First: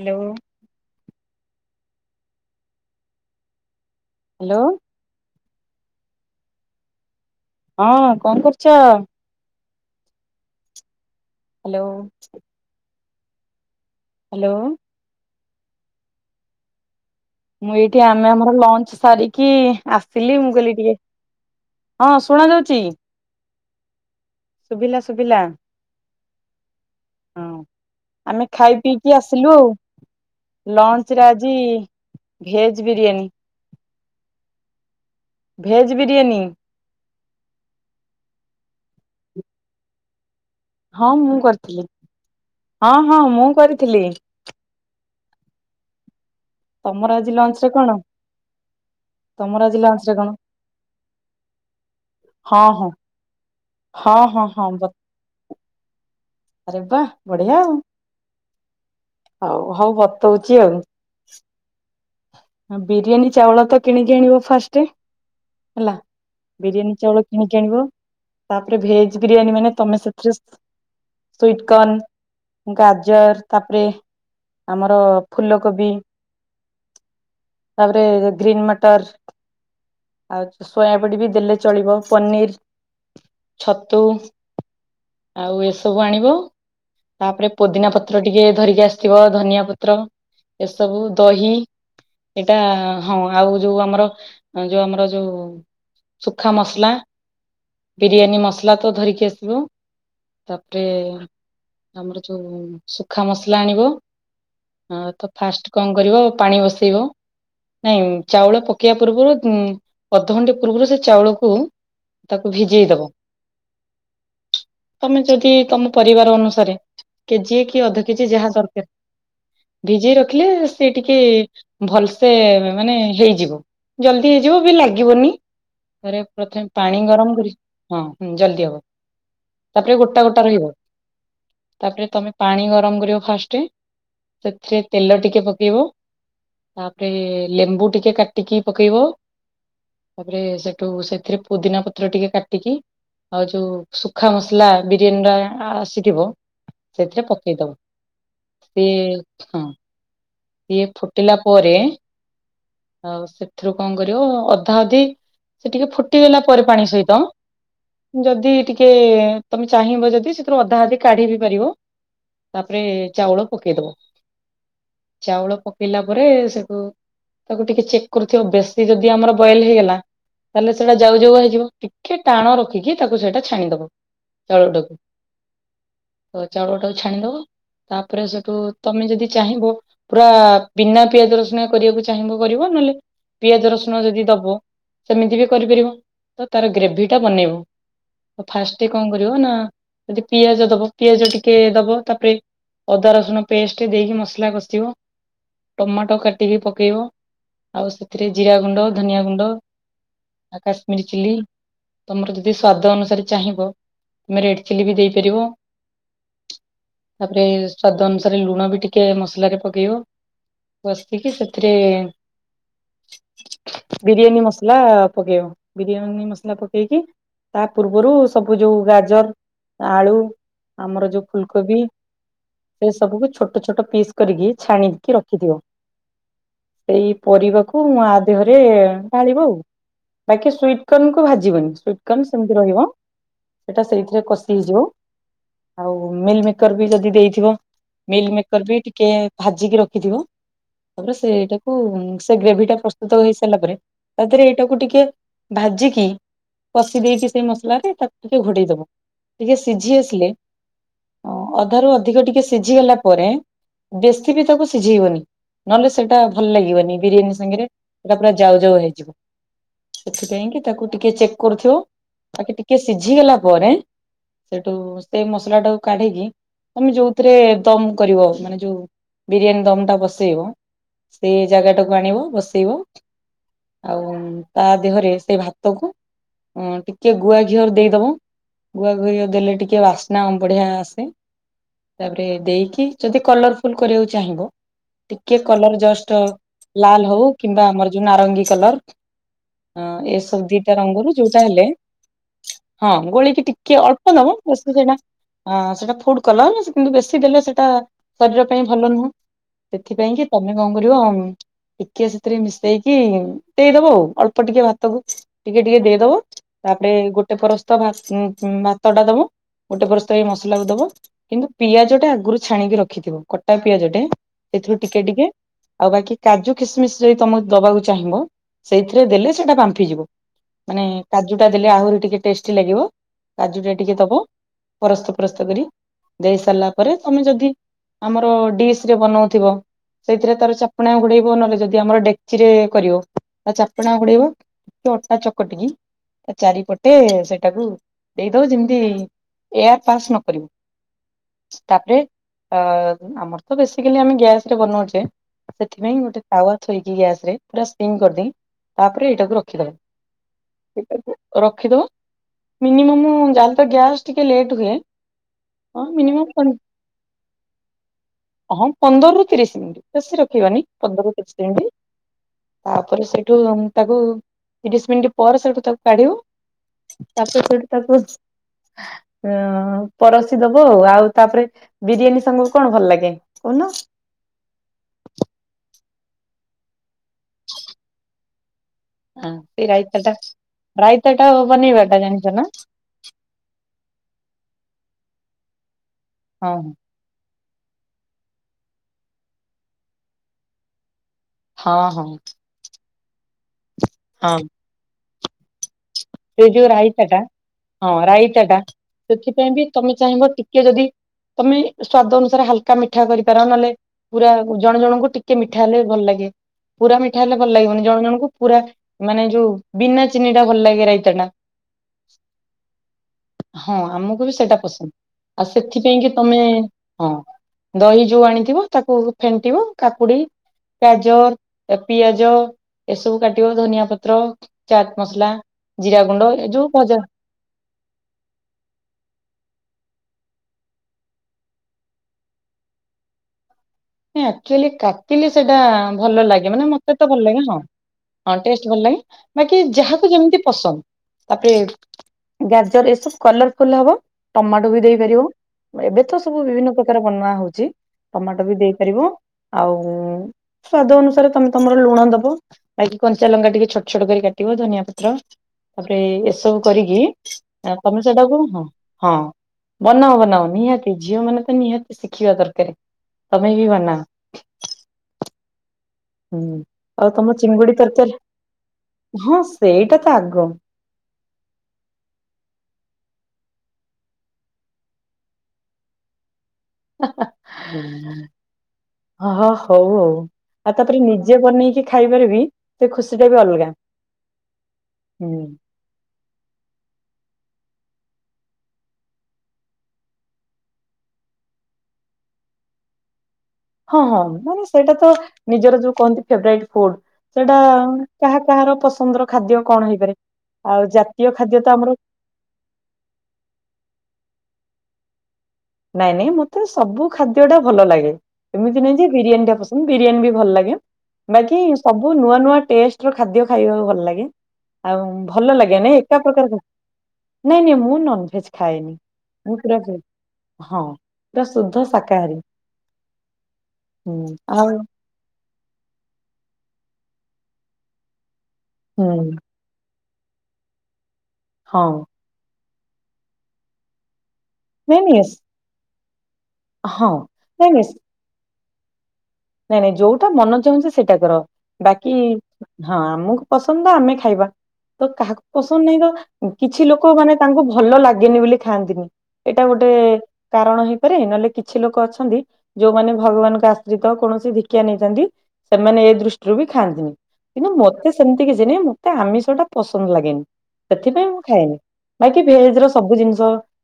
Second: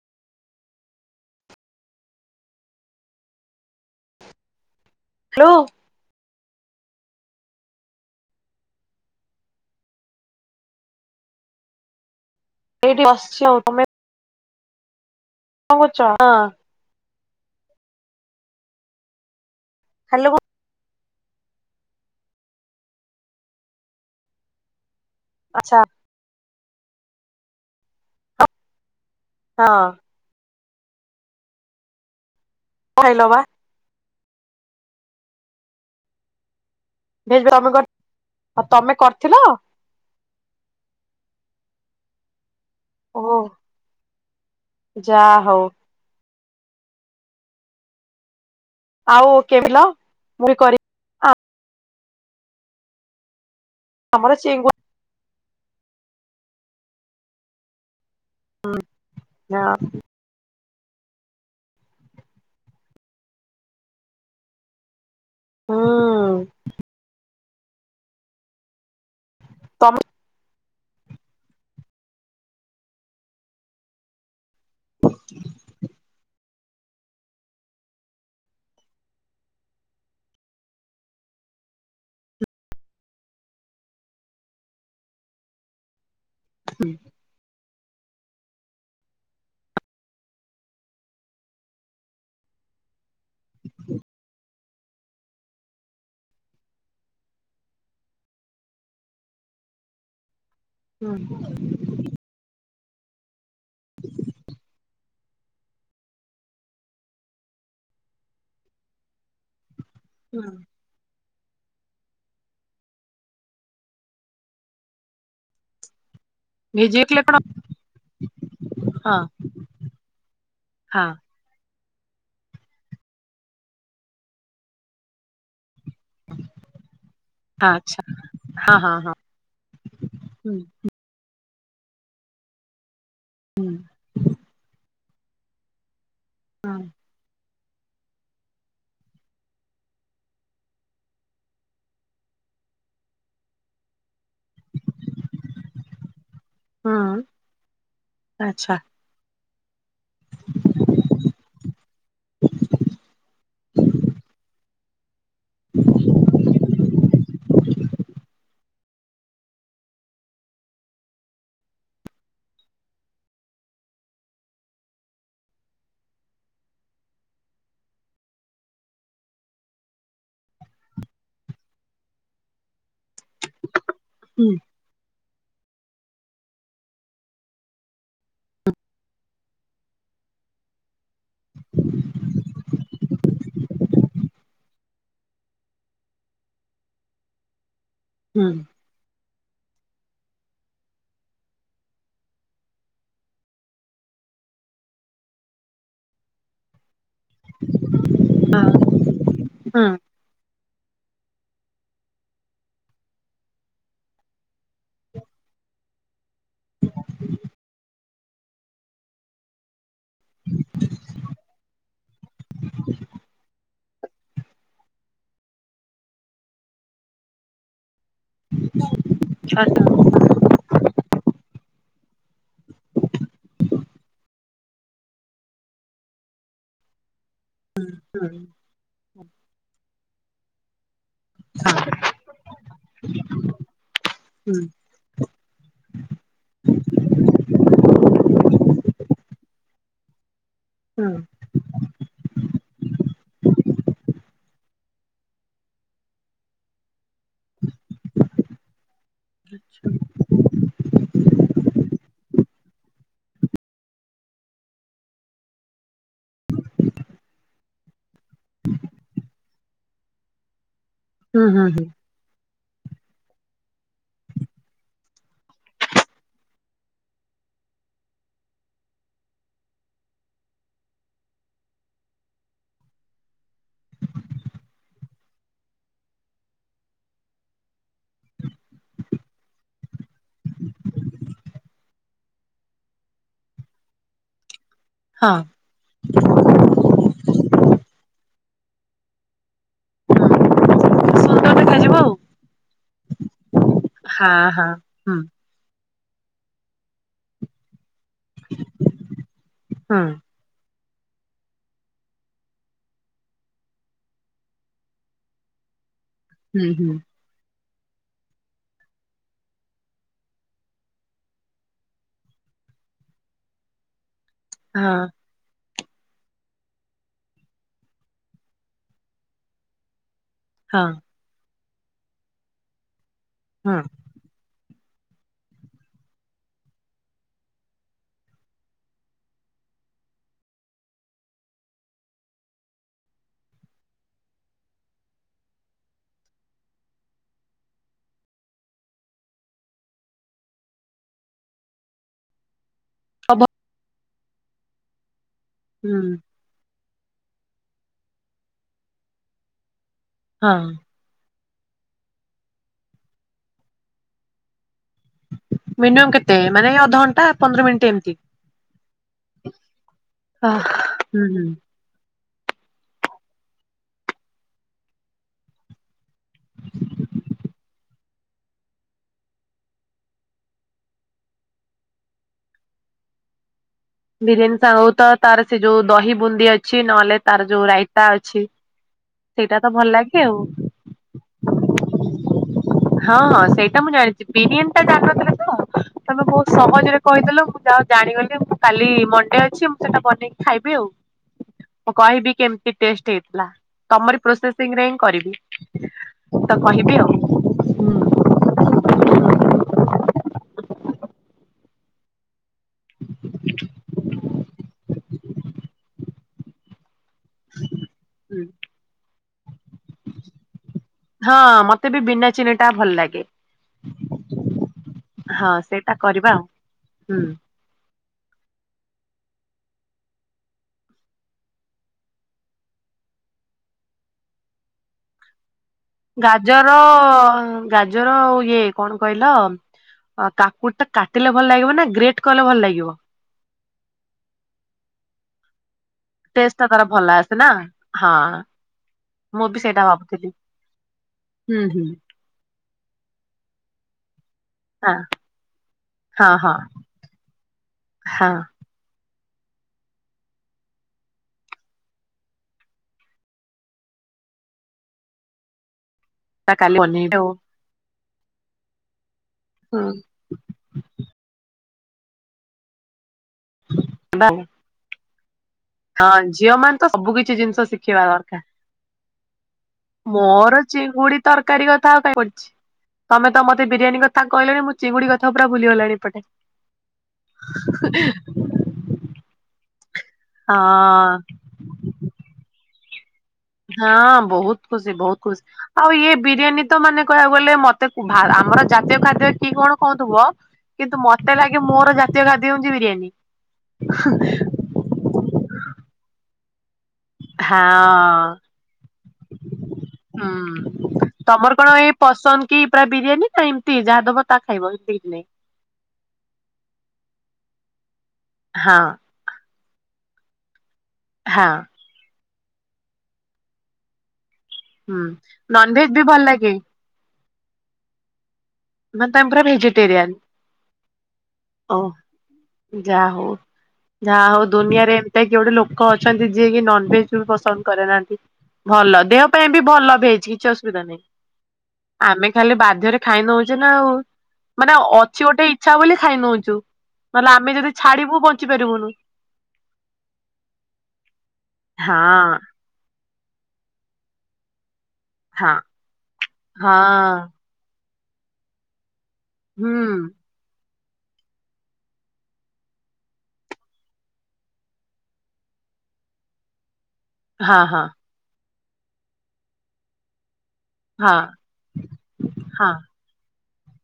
Hello. Hello. Hello. ହଁ, କଣ କରୁଛ? ହାଲୋ। ଏଇଠି ବସିଛି [inaudible] ହାଲୋ। କଣ କରୁଛ? [inaudible] ମୁଁ ଏଇଠି ଆମେ ଆମର ଲଞ୍ଚ ସାରିକି ହ୍ୟାଲୋ ଆସିଥିଲି। ମୁଁ କହିଲି, ଟିକେ ହଁ, ଶୁଣା ଯାଉଛି। ଶୁଭିଲା ଶୁଭିଲା ଆଚ୍ଛା ହଁ। ଆମେ ଖାଇ ପିଇକି ଆସିଲୁ ଆଉ। ହଁ ଲଞ୍ଚରେ ଆଜି ଭେଜ ଖାଇଲ ବିରିୟାନୀ। ବା ଭେଜ ବିରିୟାନୀ। [inaudible] ତମେ କରିଥିଲ? ହଁ, ମୁଁ କରିଥିଲି। ହଁ ହଁ, ମୁଁ କରିଥିଲି। ଯା ହଉ। ତମର ଆଜି ଲଞ୍ଚରେ କଣ? ଆଉ ତମର କେମିଲ ଆଜି ଲଞ୍ଚରେ କଣ? ମୁଁ ବି କରି ଆମର ଚେଙ୍ଗୁ [unintelligible] ଆରେ ବା, ବଢିଆ ଆଉ! ହଉ ହଉ ବତଉଛି ଆଉ। ବିରିୟାନୀ ଚାଉଳ ତ କିଣିକି ଆଣିବ, ଫାଷ୍ଟ ହେଲା। ହୁଁ ବିରିୟାନୀ ଚାଉଳ କିଣିକି ଆଣିବ, ତାପରେ ଭେଜ ବିରିୟାନୀ ମାନେ ତମେ ସେଥିରେ ସୁଇଟକନ୍, ଗାଜର ତାପରେ ଆମର ଫୁଲକୋବି ତାପରେ ଗ୍ରୀନ୍ ମଟର ଆଉ ସୋୟାବଡି ବି ଦେଲେ ଚଳିବ, ପନିର ଛତୁ ଆଉ ଏସବୁ ଆଣିବ, ତାପରେ ପୋଦିନା ପତ୍ର ଟିକେ ଧରିକି ଆସିଥିବ, ଧନିଆ ପତ୍ର ଏସବୁ ଦହି ଏଇଟା ହଁ ଆଉ ଯୋଉ ଆମର ଯୋଉ ଆମର ଯୋଉ ସୁଖା ମସଲା, ବିରିୟାନୀ ମସଲା ତ ଧରିକି ଆସିବ। ତାପରେ ଆମର ଯୋଉଁ ଶୁଖା ମସଲା ଆଣିବ ତା ଫାଷ୍ଟ କଣ କରିବ ପାଣି ବସେଇବ ନାଇଁ ଚାଉଳ ପକେଇବା ପୂର୍ବରୁ ଅଧଘଣ୍ଟେ ପୂର୍ବରୁ ସେ ଚାଉଳକୁ ତାକୁ ଭିଜେଇ ଦବ। ତମେ ଯଦି ତମ ପରିବାର ଅନ ଭିଜି କରେକ୍ଟ, ଯାଇଥିଲେ କଣ କେଜି ଏ କି ଅଧକେଜି ଯାହା ଦରକାର ହଁ ହଁ ଭିଜେଇ ରଖିଲେ ସେ ହଁ ଟିକେ ଭଲସେ ମାନେ ହେଇଯିବ ଜଲଦି ହେଇଯିବ ବି ଲାଗିବନି। ରେ ପ୍ରଥମେ ପାଣି ଗରମ କରି ଆଚ୍ଛା ହଁଁ ଜଲଦି ହଁ ହବ। ହଁ ହଁ ତାପରେ ଗୋଟା ଗୋଟା ହୁଁ ରହିବ। ତାପରେ ତମେ ପାଣି ଗରମ କରିବ ଫାଷ୍ଟରେ ହୁଁ ସେଥିରେ ତେଲ ଟିକେ ପକେଇବ। ତାପରେ ଲେମ୍ବୁ ଟିକେ କାଟିକି ପକେଇବ। ତାପରେ ସେଠୁ ସେଥିରେ ପୋଦିନା ପତ୍ର ଟିକେ କାଟିକି ଆଉ ଯୋଉ ଶୁଖା ମସ ମସଲା ବିରିୟାନୀ ଟା ଆସିଥିବ ହଁ ହୁଁ ସେଥିରେ ପକେଇଦବ ଆଚ୍ଛା ସେ ହଁ। [inaudible] ଇଏ ଫୁଟିଲା ପରେ ଆଉ ସେଥିରୁ କଣ କରିବ ଅଧା ଅଧି ସେ ଟିକେ ଫୁଟିଗଲା ପରେ ପାଣି ସହିତ ଯଦି ଟିକେ ତମେ ଚାହିଁବ ଯଦି ସେଥିରୁ ଅଧା ଅଧି କାଢି ବି ପାରିବ। ତାପରେ ଚାଉଳ ପକେଇ ଦବ ଚାଉଳ ପକେଇଲା ପରେ ସେକୁ ତାକୁ ଟିକେ ଚେକ୍ କରୁଥିବ ବେଶୀ ଯଦି ଆମର ବଏଲ ହେଇଗଲା ତାହେଲେ ସେଇଟା ଯାଉ ଯାଉ ହେଇଯିବ ଟିକେ ଟାଣ ରଖିକି ତାକୁ ସେଇଟା ଛାଣିଦବ। ହୁଁ ଚାଉଳଟାକୁ ତ ଚାଉଲଟାକୁ ଛାଣିଦବ। ତାପରେ ସେଠୁ ତମେ ଯଦି ଚାହିଁବ ପୁରା ବିନା ପିଆଜ ରସୁଣ କରିବାକୁ ଚାହିଁବ କରିବ ନହେଲେ ପିଆଜ ରସୁଣ ଯଦି ଦବ ସେମିତି ବି କରିପାରିବ ତ ତାର ଗ୍ରେଭି ଟା ବନେଇବ ହୁଁ ଫାଷ୍ଟ ଟିକେ କଣ କରିବ ନା ଯଦି ପିଆଜ ଦବ ପିଆଜ ଟିକେ ଦବ ତାପରେ ଅଦା ରସୁଣ ପେଷ୍ଟ ଦେଇକି ମସଲା କଷିବ। ଟମାଟୋ କାଟିକି ପକେଇବ ଆଉ ସେଥିରେ ଜିରା ଗୁଣ୍ଡ ଧନିଆ ଗୁଣ୍ଡ ହୁଁ ଆ କାଶ୍ମିରି ଚିଲ୍ଲି ତମର ଯଦି ସ୍ଵାଦ ଅନୁସାରେ ଚାହିଁବ ତମେ ରେଡ ଚିଲି ବି ଦେଇପାରିବ। ତାପରେ ସ୍ଵାଦ ଅନୁସାରେ ଲୁଣ ବି ଟିକେ ମସଲାରେ ପକେଇବ। ବସିକି ସେଥିରେ ବିରିୟାନୀ ମସଲା ପକେଇବ ବିରିୟାନୀ ମସଲା ପକେଇକି ତା ପୂର୍ବରୁ ସବୁ ଯୋଉ ଆଚ୍ଛା ଗାଜର ଆଳୁ ଆମର ଯୋଉ ଫୁଲକୋବି ସେ ସବୁକୁୁ ଛୋଟ ଛୋଟ ପିସ୍ କରିକି ଛାଣିିକି ରଖ ଥିବ ସେଇ ପରିବାକୁ ମୁଁ ଆ ହୁଁ ଦେହରେ ପାଳିବୁ ଆଉ ବାକି ସୁଟ୍ କନକୁ ଭାଜିବନି ହଁ ସୁଇଟକର୍ଣ୍ଣ ସେମିତି ରହିବ ସେଇଟା ସେଇଥିରେ କଷି ହୁଁ ହେଇଯିବ। ଆଉ ମିଲ୍ ମେକର ବି ଯଦି ଦେଇଥିବ ମିଲ୍ ମେକର ବି ଟିକେ ଭାଜିକି ରଖ। ଖିବ ହୁଁ ତାପରେ ସେଇଟା ସେ ଗ୍ରେଭି ଟା ପ୍ରସ୍ତୁତ ହେଇ ସାରିଲା ପରେ ତା ଦେହରେ ଏଇଟାକୁ ଟିକେ ଭାଜିକି କଷି ଦେଇକି ସେଇ ମସଲାରେ ତାକୁ ଟିକେ ଘୋଡେଇ ଦବ ଟିକେ ସିଝି ଆସିଲେ ଅଧାରୁୁ ଅଧିକ ଟିକେ ସିଝିଗଲା ପରେ ବେଶୀ ବି ତାକୁ ସିଝେଇବନି ନହେଲେ ସେଟା ଭଲ ଲାଗିବନି ବିରିୟାନୀ ସାଙ୍ଗରେ ସେଟା ପୁରା ଯାଉ ଯାଉ ହେଇଯିବ। ସେଥିପାଇଁ କି ତାକୁ ଟିକେ ଚେକ୍ ହୁଁ କରୁଥିବ ହୁଁ ବାକି ଟିକେ ସିଝିଗଲା ପରେ ସେଠୁ ସେଇ ମସଲା ଟାକୁ କାଢିକି ତମେ ଯୋଉଥିରେ ଦମ କରିବ ମାନେ ଯୋଉ ବିରିୟାନୀ ଦମଟା ବସେଇବ ସେଇ ଜାଗାଟାକୁ ଆଣିବ ବସେଇବ ଆଉ ତା ଦେହରେ ସେଇ ଭାତକୁ ହଁ ଟିକେ ଗୁଆ ଘିଅର ଦେଇଦବ। ଗୁଆ ଘିଅ ଦେଲେ ଟିକେ ବାସ୍ନା ବଢିଆ ଆସେ। ତାପରେ ଦେଇକି ଯଦି କଲରଫୁଲ କରିବାକୁ ଚାହିଁବ ହଁ ଟିକେ କଲର ଜଷ୍ଟ ଲାଲ ହଉ କିମ୍ବା ଆମର ଯୋଉ ନାରଙ୍ଗୀ କଲର। ହଁ ଏସବୁ ଦିଟା ରଙ୍ଗରୁ ଯୋଉଟା ସୁନ୍ଦର ହେଲେ ଦେଖାଯିବ ଆଉ ହଁ ଗୋଳେଇକି ଟି କିଏ ଅଳ୍ପ ହଁ ନବ ହଁ ବସ୍ତୁ ସେଟା ହୁଁ ହଁ ସେଟା ଫୁଡ କଲରସେ କିନ୍ତୁ ବେଶୀ ଦେଲେ ସେଟା ଶରୀର ପାଇଁ ଭଲ ନୁହଁ। ହୁଁ ସେଥିପାଇଁ କି ତମେ କଣ କରିବ ଅମ ଟିକେ ସେଥିରେ ମିଶେଇକି ଦେଇଦବ ଆଉ। ଅଳ୍ପ ଟିକେ ଭାତକୁ ଟିକେ ଟିକେ ଦେଇଦବ। ହୁଁ ହୁଁ ତାପରେ ଗୋଟେ ଫରସ୍ତ ଭା ଉଁ ଙ୍କୁ ଙ୍କୁ ଭାତଟା ଦବ। ଗୋଟେ ପରସ୍ତ ଏଇ ମସଲାକୁ ଦବ କିନ୍ତୁ ପିଆଜ ଟା ଆଗରୁ ଛାଣିକି ରଖିଥିବ କ କଟା ପିଆଜ ଟେ ସେଥିରୁ ହଁ ଟିକେ ଟିକେ ଆଉ ବାକି କାଜୁ ଖୀସମିସ ଯଦି ତମେ ଦବାକୁ ଚାହିଁବ ସେଇଥିରେ ଦେଲେ ସେଇଟା ବାମ୍ପିଯିବ। ହଁ ମାନେ କାଜୁଟା ଦେଲେ ଆହୁରି ଟିକେ ଟେଷ୍ଟି ଲାଗିବ, ହଁ କାଜୁଟା ଟିକେ ଦବ। ପରସ୍ତ ପରସ୍ତ କରି। ଦେଇ ସାରିଲା ପରେ ତମେ ଯଦି ଆମର ଡିସରେ ବନଉଥିବ ସେଇଥିରେ ତାର ଚାପଣା ଘୋଡେଇବ। ନହେଲେ ଯଦି ଆମର ଡେକ୍ଚିରେ କରିବ ତା ଚାପଣା ଘୋଡେଇବ। ଟିକେ ଅଟା ଚକଟିକି ଚାରିପଟେ ସେଇଟାକୁ ଦେଇଦବ ଯେମିତି ଏ ଆର୍ ପାସ୍ ନ କରିବ। ତାପରେ ଅ ଆମର ହବ ତ ବେସିକାଲି ଆମେ ଗ୍ୟାସରେ ବନାଉଛେ ହୁଁ ସେଥିପାଇଁ ଗୋଟେ ତାୱା ଥୋଇକି ଗ୍ୟାସରେ ପୁରା ସିମ୍ କରିଦେଇକି, ତାପରେ ଏଇଟାକୁ ରଖିଦବ। ହଁ। ରଖିଦବ ମିନିମମ ଯାହେଲେ ତ ଗ୍ୟାସ୍ ଟିକେ ଲେଟ ହୁଏ। ହଁ ମିନିମମ କେତେ ମିନିମମ୍ ମାନେ ଅଧଘଣ୍ଟା ପନ୍ଦର ମିନିଟ ଏମିତି? ହଁ ପନ୍ଦରରୁ ତିରିଶ ମିନିଟି ବେଶୀ ହ ରଖିବାନି ପନ୍ଦରରୁ ହୁଁ ତିରିଶ ହୁଁ ମିନିଟି। ତାପରେ ସେଇଠୁ ତାକୁ ତିରିଶ ମିନିଟ ପରେ ସେଠୁ ତାକୁ କାଢିବ। ତାପରେ ସେଇଠୁ ତାକୁ ଅ ପରଶୀ ଦବ ଆଉ। ଆଉ ତାପରେ ବିରିୟାନୀ ସାଙ୍ଗକୁ କଣ ଭଲ ଲାଗେ କହୁନ? ବିରିୟାନୀ ସାଙ୍ଗକୁ ତ ତାର ସେ ଯୋଉ ଦହି ବୁନ୍ଦି ଅଛି ନହେଲେ ତାର ଯୋଉ ରାଇତା ଅଛି। ହଁ ସେଇଟା ତ ସେ ଭଲ ରାଇତା ଟା ଲାଗେ ଆଉ ରାଇତା ଟା ବନେଇବାଟା ଜାଣିିଛ ନା? ହଁ ହଁ ସେଇଟା ମୁଁ ଜାଣିଛି ବିରିୟାନୀ ଟା ଜାଣିନଥିଲେ ତ ତମେ ବହୁତ ହଁ ସହଜରେ କହିଦେଲ ମୁଁ ଯାହା ଜାଣିଗଲି ମୁଁ କାଲି ମଣ୍ଡେ ଅଛି ମୁଁ ସେଟା ବନେଇକି ଖାଇବି ଆଉ। ହଁ ମୁଁ ହଁ କହିବି କେମତି ଟଷ୍ଟ ହେଇଥିଲା ତମର ପ୍ରୋସେସ ସିଙ୍ଗରେ ହିଁ କରିବି। ସେଇ ତ ଯୋଉ କହିବି ରାଇତା ଆଉ ଟା ହଁ ହୁଁ ରାଇତା ଟା ସେଥିପାଇଁ ବି ତମେ ଚାହିଁବ ଟିକେ ଯଦି ତମେ ସ୍ଵାଦ ଅନୁସାରେ ହାଲ ମିଠା କରିପାର ନହେଲେ ପୁରା ଜଣେ ଜଣଙ୍କୁ ଟିକେ ମିଠା ହେଲେ ଭଲ ଲାଗେ। ପୁରା ମିଠା ହେଲେ ଭଲ ଲାଗିବନି ଜଣ ଜଣଙ୍କୁ ହୁଁ ପୁରା ମାନେ ଯୋଉ ବିନା ଚିନି ଟା ଭଲ ଲାଗେ ରାଇ ହଁ ମତେ ବି ବିନା ଚିନି ଟା ଭଲ ଲାଗେ ହଁ ଆମକୁ ବି ସେଇଟା ପସନ୍ଦ। ଆଉ ହଁ ସେଇଟା ସେଥିପାଇଁ କି କରିବା ତମେ ଆଉ ହଁ। ହୁଁ। ଦହି ଯୋଉ ଆଣିଥିବ ତାକୁ ଫେଣ୍ଟିବ କାକୁଡି ଗାଜର, ପିଆଜ ଏସବୁ କାଟିବ ଧନିଆ ପତ୍ର, ଚାଟ ମସଲା। ଜିରା ଗୁଣ୍ଡ ଏ ଯୋଉ ଗାଜର ଭଜା ଗାଜର ଆଉ ଇଏ କଣ କହିଲ ଅ କାକୁଡିଟା କାଟିଲେ ଭଲ ଲାଗିବ ନା ଗ୍ରେଟ୍ କଲେ ଭଲ ଲାଗିବ? ନାଇଁ ଆକ୍ଚୁଆଲି କାଟିଲେ ସେଟା ଭଲ ଲାଗେ। ଟେଷ୍ଟ ଟା ମାନେ ତାର ମୋତେ ତ ଭଲ ଆସେ ଲାଗେ ନା ହଁ ହଁ ଟେଷ୍ଟ ଭଲ ଲାଗେ ମୁଁ ବି ବାକି ସେଇଟା ଯାହାକୁ ଭାବୁଥିଲି। ଯେମତି ପସନ୍ଦ। ହୁଁ ହୁଁ ତାପରେ ଗାଜର ଏସବୁ କଲରଫୁଲ ହବ ଟମାଟୋ ବି ହଁ ଦେଇପାରିବ। ଏବେ ତ ହଁ ସବୁ ହଁ ବିଭିନ୍ନ ପ୍ରକାର ବନା ହଉଛି ହଁ ଟମାଟୋ ବି ଦେଇପାରିବ ଆଉ ସ୍ଵାଦ ଅନୁସାରେ ତମେ ତମର ଲୁଣ ଦବ। ବାକି କଞ୍ଚା ଲଙ୍କା ଟିକେ ଛୋଟ ଛୋଟ କରି କାଟିବ ଧନିଆ ପତ୍ର ତାପରେ ତା ଏସବୁ କାଲି କରିକି ବନେଇବି ଆଉ ତମେ ସେଟାକୁ ହଁ ହଁ ହୁଁ। ବନାଅ ବନାଅ ନିହାତି। ଝିଅ ମାନେ ତ ନିହାତି ଶିଖିବା ଦରକାର। ମିଳିବ ନା। [inaudible] ହଁ ଝିଅ ହୁଁ ମାନ ତ ଆଉ ସବୁ ତମ କିଛି ଜିନିଷ ଚିଙ୍ଗୁଡି ଶିଖିବା ତରକାରୀ ଦରକାର। ହଁ ସେଇଟା ତ ଆଗ। ମୋର ଚିଙ୍ଗୁଡି ତରକାରୀ କଥା ଆଉ କାହିଁ ପଡିଛି। ତମେ ତ ମତେ ବିରିୟାନୀ କଥା କହିଲଣି ମୁଁ ଚିଙ୍ଗୁଡି କଥା ପୁର ଭୁଲି ଗଲାଣି ଏପଟେ। ହଁ ହଉ ଆଉ। ଆଉ ତାପରେ ହଁ। ନିଜେ ବନେଇକି ଖାଇବାରେ ବି ସେ ଖୁସିଟା ବି ଅଲଗା। ହଁ ବହୁତ ଖୁସି ବହୁତ ହୁଁ ଖୁସି। ଆଉ ଇଏ ବିରିୟାନୀ ତ ମାନେ କହିବାକୁ ଗଲେ ମୋତେ ଆମର ଜାତୀୟ ଖାଦ୍ୟ କିଏ କଣ କହୁଥିବ। କିନ୍ତୁ ମତେ ଲାଗେ ମୋର ଜାତୀୟ ଖାଦ୍ୟ ହଉଛି ବିରିୟାନୀ। ହଁ ହଁ ମାନେ ସେଇଟା ତ ନିଜର ଯୋଉ କହନ୍ତି ଫେବରାଇଟ୍ ଫୁଡ। ସେଇଟା ହଁ। କାହା କାହାର ପସନ୍ଦର ଖାଦ୍ୟ କଣ ହେଇପାରେ। ଆଉ ହୁଁ ଜାତୀୟ ତମର ଖାଦ୍ୟ କଣ ତ ଏଇ ଆମର ପସନ୍ଦ କି ପୁରା ବିରିୟାନୀ ନା ଏମିତି ଯାହା ଦବ ତାହା ଖାଇବ ଠିକ୍ ନାଇଁ। ନାଇଁ ନାଇଁ ମତେ ସବୁ ଖାଦ୍ୟଟା ଭଲ ଲାଗେ ହଁ ଏମିତି ନାଇଁ ଯେ ବିରିୟାନୀଟା ପସନ୍ଦ ବିରିୟାନୀ ବି ଭଲ ଲାଗେ ହଁ ବାକି ସବୁ ନୂଆ ନୂଆ ଟେଷ୍ଟର ଖାଦ୍ୟ ଖାଇବାକୁ ଭଲ ଲାଗେ, ହୁଁ। ଆଉ ଭଲ ଲାଗେ ନନଭେଜ ନାଇଁ ବି ଭଲ ଏକା ଲାଗେ ପ୍ରକାର। ନାଇଁ ନାଇଁ ମୁଁ ନନଭେଜ୍। ମାନେ ତମେ ପୁରା ଭେଜିଟେରିୟାନ। ହଁ ପୁରା ଓ ଶୁଦ୍ଧ ଶାକାହାରୀ। ଯାହା ହଉ ଯାହା ହୁଁ ହଉ ଆଉ ଦୁନିଆରେ କିଏ ଗୋଟେ ଲୋକ ଅଛନ୍ତି, ଯିଏ କି ନନଭେଜ ବି ପସନ୍ଦ କରେ ନାହାନ୍ତି। ଭଲ ହୁଁ ଦେହ ପାଇଁ ବି ଭଲ ବି ହେଇଛି କିଛି ଅସୁବିଧା ନାହିଁ। ହଁ। ଆମେ ଖାଲି ବାଧ୍ୟରେ ଖାଇ ନଉଛେ ନା ଆଉ, ମାନେ ନାଇଁ ନାଇଁ ଅଛି ଗୋଟେ ଇଚ୍ଛା ବୋଲି ଖାଇ ନଉଛୁ। ହଁ ନହେଲେ ଆମେ ନାଇଁ ଯଦି ନାଇଁ ଛାଡିବୁ ବଞ୍ଚି ପାରିବୁନୁ। ନାଇଁ ନାଇଁ ଯୋଉଟା ମନ ଚାହୁଁଛି ସେଇଟା କର ବାକି ହଁ ହଁ ଆମକୁ ପସନ୍ଦ ତ ଆମେ ଖାଇବା, ତ କାହାକୁ ହଁ ପସନ୍ଦ ନାହିଁ ତ ହଁ କିଛି ଲୋକ ମାନେ। ତାଙ୍କୁ ଭଲ ଲାଗେନି ବୋଲି ଖାଆନ୍ତିନି, ଏଇଟା ହୁଁ ଗୋଟେ। କାରଣ ହେଇପାରେ, ନହେଲେ କିଛି ଲୋକ ଅଛନ୍ତି ଯୋଉମାନେ ଭଗବାନଙ୍କ ଆର୍ଶୀ କୌଣସି ଧିକ୍ୟା ନେଇଥାନ୍ତି ସେମାନେ ଏ ଦୃଷ୍ଟିରୁ ବି ଖାଆନ୍ତିନି ହଁ କିନ୍ତୁ ହଁ ମତେ ସେମତି କିଛି ନାଇ, ମତେ ଆମିଷ ଟା ପସନ୍ଦ ଲାଗେନି। ହଁ ସେଥିପାଇଁ ମୁଁ ଖାଏନି। ବାକି ହଁ ଭେଜ ର ସବୁ ଜିନିଷ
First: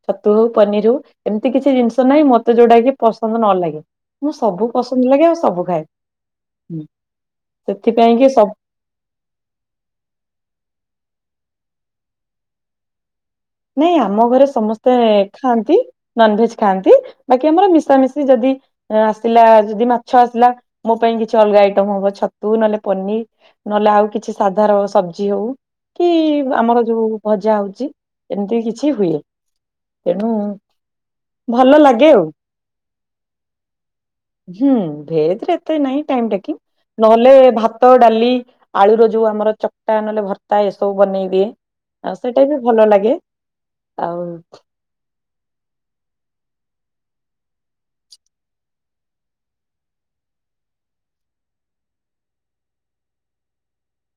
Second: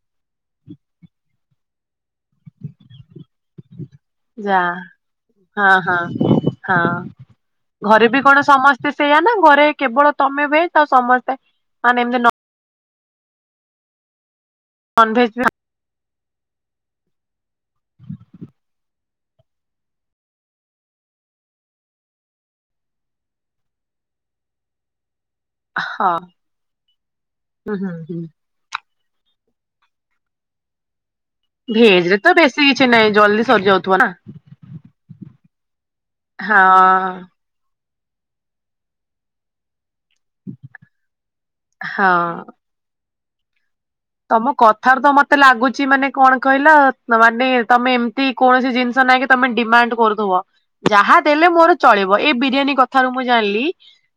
ଛତୁ ହଉ, ପନିର ହଉ ଏମିତି କିଛି ଜିନିଷ ତ ନାହିଁ, ମତେ ଯୋଉଟା କି ପସନ୍ଦ ନ ଲାଗେ ମୁଁ ଯା ସବୁ ପସନ୍ଦ ଲାଗେ ଆଉ ସବୁ ହଁ ଖାଏ। ହଁ ହଁ ସେଥିପାଇଁକି ସବୁ ସେ ସେଇୟା ନା ଘରେ କେବଳ ତମେ ଭେଜ ଆଉ ସମସ୍ତେ ମାନେ ଏମତି ନ ନାଇଁ ଆମ ଘରେ ସମସ୍ତେ ନନଭେଜ ବି ଖାଆନ୍ତି। ନନ୍ ଭେଜ ଖାଆନ୍ତି। ବାକି ଆମର ମିଶାମିଶି ଯଦି ଆସିଲା ଯଦି ମାଛ ଆସିଲା। ମୋ ପାଇଁ କିଛି ଅଲଗା ଆଇଟମ ହବ ଛତୁ ନହେଲେ ପନିର୍। ନହେଲେ ଆଉ କିଛି ସାଧାର ସବଜି ହଉ, କି ହଁ ଆମର ଯୋଉ ଭଜା ହୁଁ ହୁଁ ହଉଚି। ହୁଁ ଏମିତି କିଛି ହୁଏ। ତେଣୁ ଭଲ ଲାଗେ ଭେଜରେ ଆଉ ତ ବେଶୀ କିଛି ନାହିଁ, ଜଲଦି ସରିଯାଉଥିବ ନା? ହୁଁ, ଭେଜ ରେ ଏତେ ନାଇଁ ଟାଇମ ଟେର୍କିଙ୍ଗ। ନହେଲେ ହଁ ଭାତ ଭାତ, ଡାଲି, ଆଳୁର ର ଯୋଉ ଆମର ଚକଟା ନହେଲେ ଭର୍ତା ଏସବୁ ବନେଇ ଦିଏ। ଆ ହଁ ସେଟା ବି ଭଲ ଲାଗେ। ଆଉ ତମ କଥ ଥାରୁ ତ ମତେ ଲାଗୁଚି ମାନେ କଣ କହିଲ, ମାନେ ତମେ ଏମିତି କୌଣସି ଜିନିଷ ନାଇଁ ତମେ ଡିମାଣ୍ଡ କରୁଥିବ। ଯାହା ଦେଲେ ମୋର ଚଳିବ ଏଇ ବିରିୟାନୀ କଥାରୁ ମୁଁ ଜାଣିଲି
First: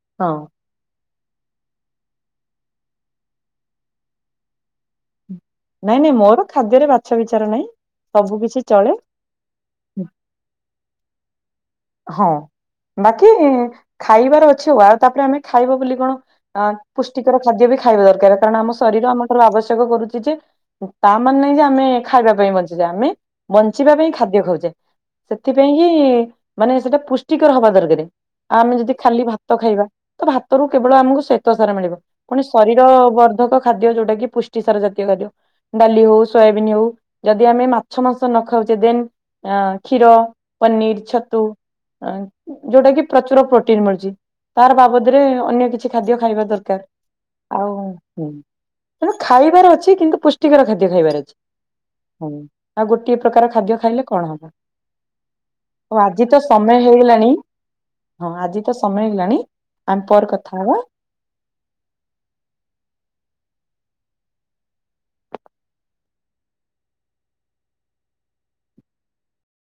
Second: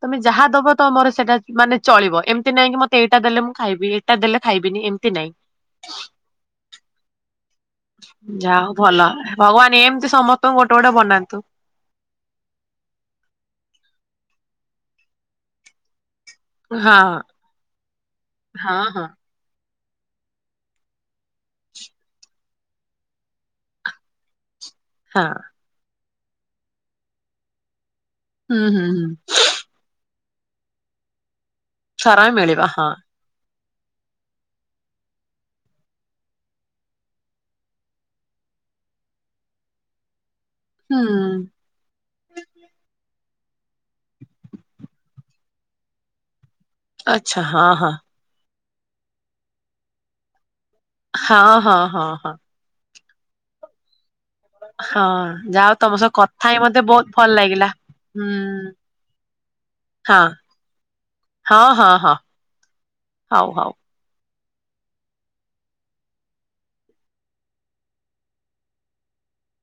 ତମେ ହଁ ଯାହା ଦବ ତମର ସେଇଟା ମାନେ ଚଳିବ। ଏମିତି ନାଇଁ କି ମତେ ଏଇଟା ଦେଲେ ମୁଁ ଖାଇବି ଏଇଟା ଦେ ଖାଇବିନି, ଏମିତି ନାଇଁ। ନାଇଁ, ନାଇଁ, ମୋର ଖାଦ୍ୟରେ ବାଛ ବିଚାର ନାହିଁ। ସବୁ ଯାହା କିଛି ହଉ ଚଳେ ଭଲ। ଭଗବାନ ଏମତି ସମସ୍ତଙ୍କୁ ଗୋଟେ ଗୋଟେ ବନାନ୍ତୁ। ହଁ, ବାକି ଖାଇବାର ଅଛି, ୱାଓ। ତାପରେ ଆମେ ଖାଇବ ବୋଲି କଣ ହଁ, ପୁଷ୍ଟିକର ଖାଦ୍ୟ ବି ଖାଇବା ଦରକାର। କାରଣ ଆମ ହଁ ହଁ ଶରୀର ଆମ ଠାରୁ ଆବଶ୍ୟକ କରୁଛି ଯେ ତା ମାନେ ନାହିଁ ଯେ, ଆମେ ଖାଇବା ପାଇଁ ବଞ୍ଚିଚେ। ଆମେ ବଞ୍ଚିବା ପାଇଁ ଖାଦ୍ୟ ଖାଉଚେ। ହଁ ସେଥିପାଇଁ କିି ମାନେ ସେଟା ପୁଷ୍ଟିକର ହବା ଦରକାର। ହୁଁ ଆଉ ଆମେ ହୁଁ ଯଦି ହୁଁ ଖାଲି ଭା ଭାତ ଖାଇବା ତ ଭାତରୁ କେବଳ ଆମକୁ ଶ୍ଵେତ ସାର ମିଳିବ। ସାରା ପୁଣି ମିଳିବ ଶରୀର ହଁ ବର୍ଦ୍ଧକ ଖାଦ୍ୟ ଯୋଉଟା କି ପୁଷ୍ଟି ସାର ଜାତୀୟ ଖାଦ୍ୟ। ଡାଲି ହଉ, ସୋୟାବିନ୍ ହଉ। ଯଦି ଆମେ ମାଛ, ମାଂସ ନ ଖାଉଛେ ଦେନ୍ ଅ କ୍ଷୀର ପନିର୍, ହୁଁ ଛତୁ, ଯୋଉଟା କି ପ୍ରଚୁର ପ୍ରୋଟିନ୍ ମିଳୁଚି। ତାର ବାବଦରେ ଅନ୍ୟ କିଛି ଖାଦ୍ୟ ଖାଇବା ଦରକାର୍। ଆଚ୍ଛା ହଁ ଆଉ ହଁ ତେଣୁ ଖାଇବାର ଅଛି କିନ୍ତୁ ପୃ ପୁଷ୍ଟକାର ଖାଦ୍ୟ ଖାଇବାର ଅଛି। ହଁ, ଆଉ ଗୋଟିଏ ପ୍ରକାର ଖାଦ୍ୟ ଖାଇଲେ କଣ ହବ? ହଁ, ଯାହା ହଉ ହଉ ତମ ସହ ଆଜି ତ କଥା ହେଇ ସମୟ ମତେ ବହୁତ ହେଇଗଲାଣି। ଭଲ ଲାଗିଲା। ହୁଁ ହଁ ଆଜି ତ ସମୟ ହେଲାଣି ଆମ ହଁ ପରେ କଥା ହବା। ହଁ ହଁ ହଁ, ହଉ ହଉ।